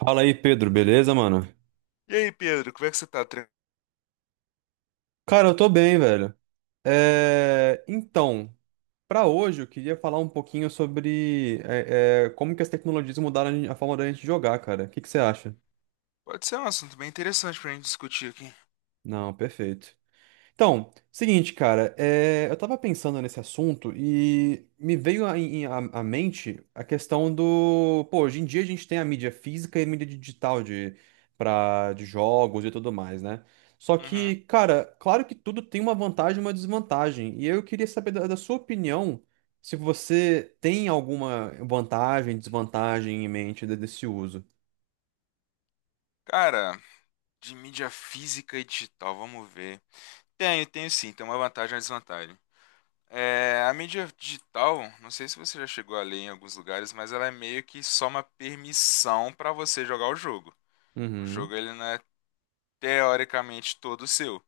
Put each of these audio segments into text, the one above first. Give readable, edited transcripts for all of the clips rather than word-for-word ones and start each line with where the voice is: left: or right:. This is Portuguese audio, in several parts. right: Fala aí, Pedro, beleza, mano?
left: E aí, Pedro, como é que você tá?
right: Cara, eu tô bem, velho. Então, pra hoje eu queria falar um pouquinho sobre como que as tecnologias mudaram a forma da gente jogar, cara. O que que você acha?
left: Pode ser um assunto bem interessante pra gente discutir aqui.
right: Não, perfeito. Então, seguinte, cara, eu tava pensando nesse assunto e me veio à mente a questão do, pô, hoje em dia a gente tem a mídia física e a mídia digital de jogos e tudo mais, né? Só que,
left: Uhum.
right: cara, claro que tudo tem uma vantagem e uma desvantagem. E eu queria saber da sua opinião se você tem alguma vantagem, desvantagem em mente desse uso.
left: Cara, de mídia física e digital, vamos ver. Tenho sim, tem uma vantagem e uma desvantagem. É, a mídia digital, não sei se você já chegou a ler em alguns lugares, mas ela é meio que só uma permissão pra você jogar o jogo. O
right: Uhum,
left: jogo ele não é teoricamente todo seu.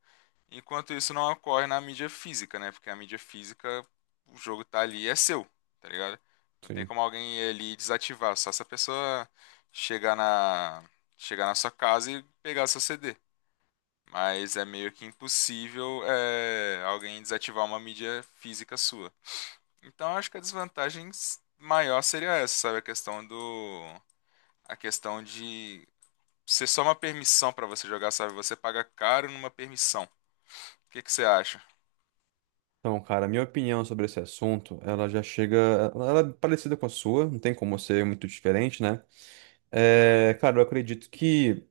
left: Enquanto isso não ocorre na mídia física, né? Porque a mídia física, o jogo tá ali e é seu, tá ligado? Não tem
right: sim.
left: como alguém ir ali e desativar, só se a pessoa chegar na, chegar na sua casa e pegar seu CD. Mas é meio que impossível alguém desativar uma mídia física sua. Então acho que a desvantagem maior seria essa, sabe? A questão do. A questão de ser só uma permissão pra você jogar, sabe? Você paga caro numa permissão. O que que você acha?
right: Então, cara, minha opinião sobre esse assunto, ela já chega. Ela é parecida com a sua, não tem como ser muito diferente, né?
left: Uhum.
right: Cara, eu acredito que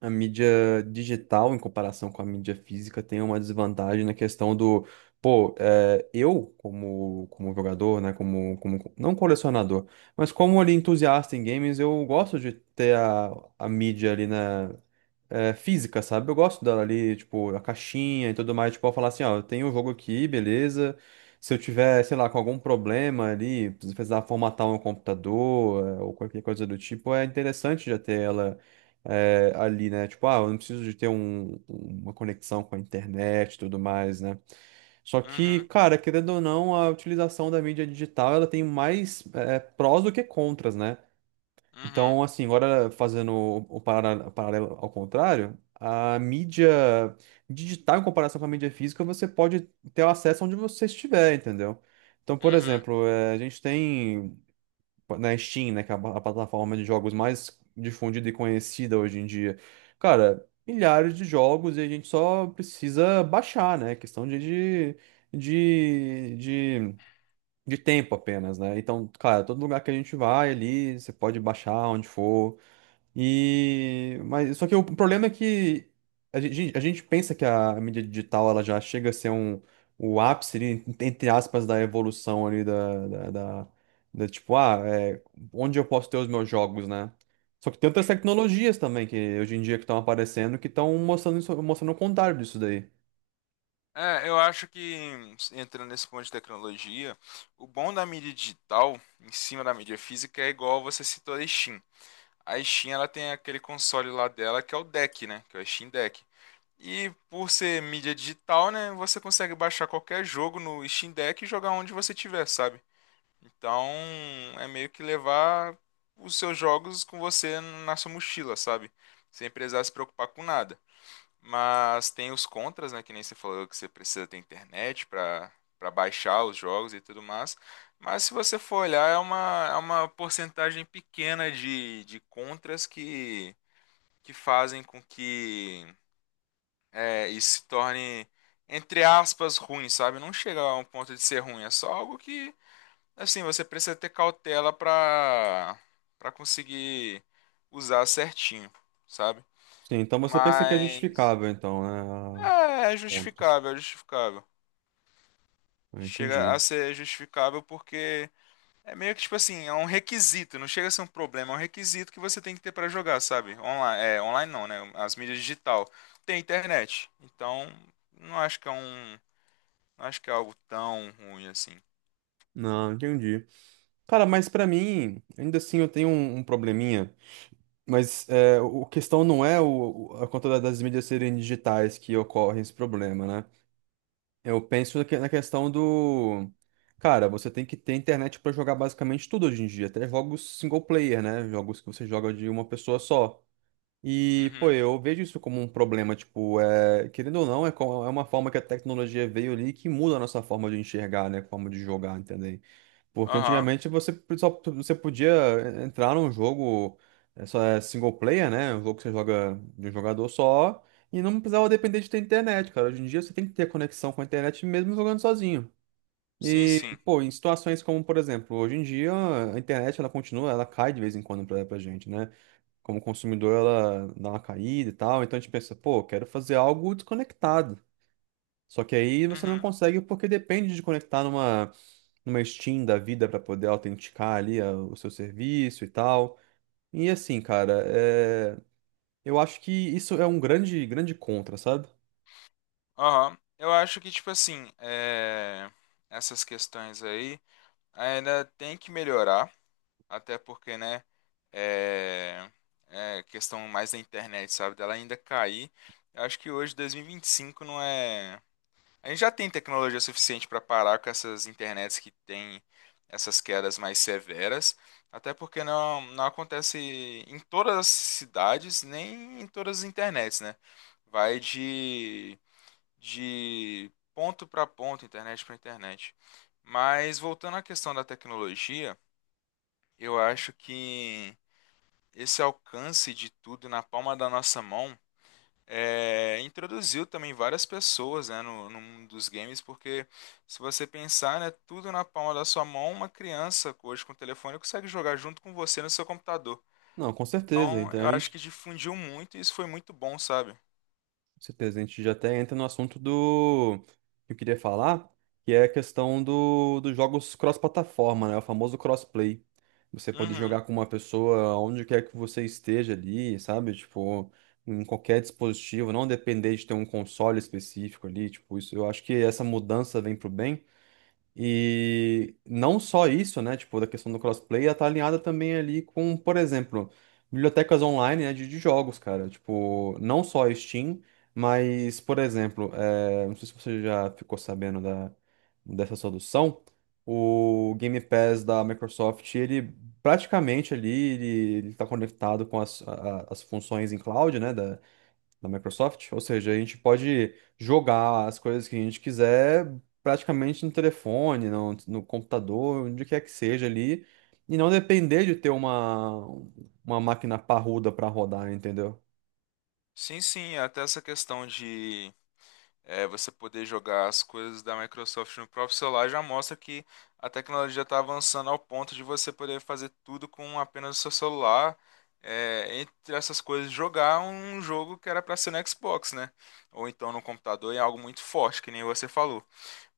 right: a mídia digital, em comparação com a mídia física, tem uma desvantagem na questão do. Pô, eu, como jogador, né? Como, como. Não colecionador, mas como ali entusiasta em games, eu gosto de ter a mídia ali, né? Física, sabe? Eu gosto dela ali, tipo, a caixinha e tudo mais. Tipo, eu falar assim, ó, eu tenho o jogo aqui, beleza. Se eu tiver, sei lá, com algum problema ali, preciso precisar formatar um computador, ou qualquer coisa do tipo, é interessante já ter ela ali, né? Tipo, ah, eu não preciso de ter uma conexão com a internet e tudo mais, né? Só que,
left: Uhum,
right: cara, querendo ou não, a utilização da mídia digital, ela tem mais prós do que contras, né?
left: uhum,
right: Então, assim, agora fazendo o paralelo ao contrário, a mídia digital em comparação com a mídia física, você pode ter o acesso onde você estiver, entendeu? Então, por
left: uhum.
right: exemplo, eh, a gente tem na Steam, né, que é a plataforma de jogos mais difundida e conhecida hoje em dia, cara, milhares de jogos e a gente só precisa baixar, né? Questão de, de de tempo apenas, né? Então, cara, todo lugar que a gente vai ali, você pode baixar onde for. E mas só que o problema é que a gente pensa que a mídia digital ela já chega a ser o ápice ali, entre aspas, da evolução ali da, tipo, onde eu posso ter os meus jogos, né? Só que tem outras tecnologias também que hoje em dia que estão aparecendo que estão mostrando isso, mostrando o contrário disso daí.
left: É, eu acho que entrando nesse ponto de tecnologia, o bom da mídia digital em cima da mídia física é igual você citou a Steam. A Steam ela tem aquele console lá dela que é o Deck, né? Que é o Steam Deck. E por ser mídia digital, né, você consegue baixar qualquer jogo no Steam Deck e jogar onde você tiver, sabe? Então, é meio que levar os seus jogos com você na sua mochila, sabe? Sem precisar se preocupar com nada. Mas tem os contras, né? Que nem você falou que você precisa ter internet para baixar os jogos e tudo mais. Mas se você for olhar, é é uma porcentagem pequena de contras que fazem com que isso se torne, entre aspas, ruim, sabe? Não chega a um ponto de ser ruim, é só algo que, assim, você precisa ter cautela para conseguir usar certinho, sabe?
right: Sim, então você pensa que é
left: Mas
right: justificável então, né?
left: é
right: Contras.
left: justificável, é justificável.
right: Eu
left: Chega a
right: entendi.
left: ser justificável porque é meio que tipo assim, é um requisito, não chega a ser um problema, é um requisito que você tem que ter pra jogar, sabe? Online, online não, né? As mídias digital tem internet. Então, não acho que é um, não acho que é algo tão ruim assim.
right: Não, entendi. Cara, mas pra mim, ainda assim eu tenho um probleminha. Mas o a questão não é a conta das mídias serem digitais que ocorre esse problema, né? Eu penso na questão do. Cara, você tem que ter internet pra jogar basicamente tudo hoje em dia, até jogos single player, né? Jogos que você joga de uma pessoa só. E, pô,
left: Uhum.
right: eu vejo isso como um problema, tipo, querendo ou não, é uma forma que a tecnologia veio ali que muda a nossa forma de enxergar, né? Forma de jogar, entendeu? Porque
left: Aham.
right: antigamente você só você podia entrar num jogo, só single player, né? Um jogo que você joga de um jogador só e não precisava depender de ter internet, cara. Hoje em dia você tem que ter conexão com a internet mesmo jogando sozinho.
left: Sim,
right: E,
left: sim.
right: pô, em situações como, por exemplo, hoje em dia a internet ela continua, ela cai de vez em quando pra gente, né? Como consumidor ela dá uma caída e tal, então a gente pensa, pô, quero fazer algo desconectado. Só que aí você não
left: Uhum.
right: consegue porque depende de conectar numa Steam da vida para poder autenticar ali o seu serviço e tal. E assim, cara, eu acho que isso é um grande, grande contra, sabe?
left: Aham. Eu acho que tipo assim, é, essas questões aí ainda tem que melhorar. Até porque, né? É, é questão mais da internet, sabe? Dela ainda cair. Eu acho que hoje, dois mil e vinte e cinco não é. A gente já tem tecnologia suficiente para parar com essas internets que têm essas quedas mais severas. Até porque não acontece em todas as cidades, nem em todas as internets, né? Vai de ponto para ponto, internet para internet. Mas voltando à questão da tecnologia, eu acho que esse alcance de tudo na palma da nossa mão introduziu também várias pessoas, né, no mundo dos games, porque se você pensar, né, tudo na palma da sua mão, uma criança hoje com o telefone consegue jogar junto com você no seu computador.
right: Não, com certeza.
left: Então,
right: Então,
left: eu acho que difundiu muito e isso foi muito bom, sabe?
right: com certeza, a gente já até entra no assunto do que eu queria falar, que é a questão dos jogos cross-plataforma, né? O famoso crossplay. Você pode
left: Uhum.
right: jogar com uma pessoa onde quer que você esteja ali, sabe? Tipo, em qualquer dispositivo, não depender de ter um console específico ali, tipo, isso. Eu acho que essa mudança vem pro bem, e não só isso, né? Tipo, da questão do crossplay, ela tá alinhada também ali com, por exemplo, bibliotecas online, né, de jogos, cara. Tipo, não só a Steam, mas, por exemplo, eh, não sei se você já ficou sabendo da, dessa solução, o Game Pass da Microsoft, ele praticamente ali, ele tá conectado com as funções em cloud, né? Da Microsoft. Ou seja, a gente pode jogar as coisas que a gente quiser praticamente no telefone, no computador, onde quer que seja ali, e não depender de ter uma máquina parruda para rodar, entendeu?
left: Sim, sim, até essa questão de É, você poder jogar as coisas da Microsoft no próprio celular já mostra que a tecnologia está avançando ao ponto de você poder fazer tudo com apenas o seu celular. É, entre essas coisas, jogar um jogo que era para ser no Xbox, né? Ou então no computador, é algo muito forte, que nem você falou.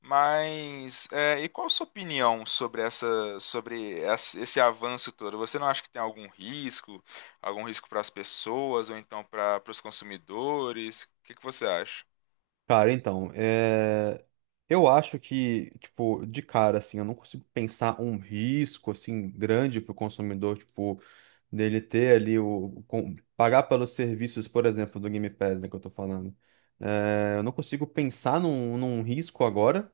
left: Mas, é, e qual a sua opinião sobre esse avanço todo? Você não acha que tem algum risco para as pessoas ou então para os consumidores? O que que você acha?
right: Cara, então, eu acho que, tipo, de cara, assim, eu não consigo pensar um risco, assim, grande para o consumidor, tipo. Dele ter ali pagar pelos serviços, por exemplo, do Game Pass, né, que eu tô falando. É, eu não consigo pensar num risco agora,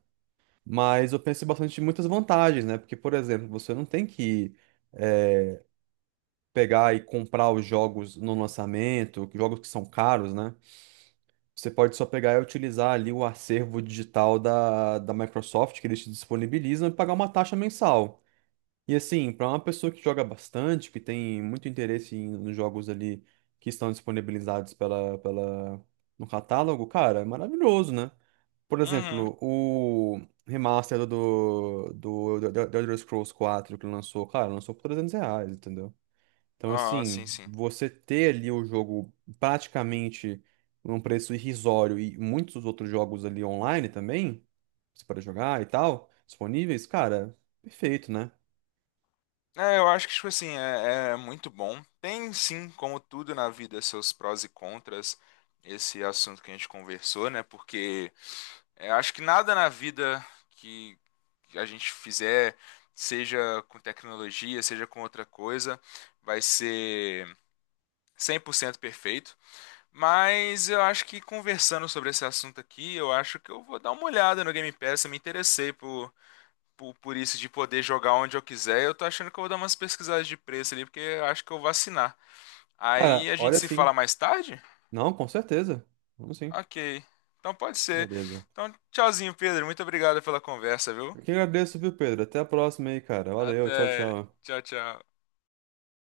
right: mas eu penso bastante em muitas vantagens, né? Porque, por exemplo, você não tem que é, pegar e comprar os jogos no lançamento, jogos que são caros, né? Você pode só pegar e utilizar ali o acervo digital da Microsoft que eles te disponibilizam e pagar uma taxa mensal. E assim, para uma pessoa que joga bastante, que tem muito interesse nos jogos ali que estão disponibilizados no catálogo, cara, é maravilhoso, né? Por
left: Uhum.
right: exemplo, o remaster do Elder Scrolls 4, que lançou, cara, lançou por R$ 300, entendeu? Então,
left: Ah, sim,
right: assim,
left: sim.
right: você ter ali o jogo praticamente num preço irrisório e muitos outros jogos ali online também, você pode jogar e tal, disponíveis, cara, perfeito, né?
left: É, eu acho que, tipo assim, é muito bom. Tem, sim, como tudo na vida, seus prós e contras, esse assunto que a gente conversou, né? Porque é, acho que nada na vida que a gente fizer, seja com tecnologia, seja com outra coisa, vai ser 100% perfeito. Mas eu acho que conversando sobre esse assunto aqui, eu acho que eu vou dar uma olhada no Game Pass. Eu me interessei por isso de poder jogar onde eu quiser, eu tô achando que eu vou dar umas pesquisadas de preço ali, porque eu acho que eu vou assinar.
right: Cara,
left: Aí a gente
right: olha,
left: se
right: sim.
left: fala mais tarde?
right: Não, com certeza. Vamos sim.
left: Ok. Então pode ser.
right: Beleza.
left: Então, tchauzinho, Pedro. Muito obrigado pela conversa, viu?
right: Eu que agradeço, viu, Pedro? Até a próxima aí, cara. Valeu, tchau,
left: Até.
right: tchau.
left: Tchau, tchau.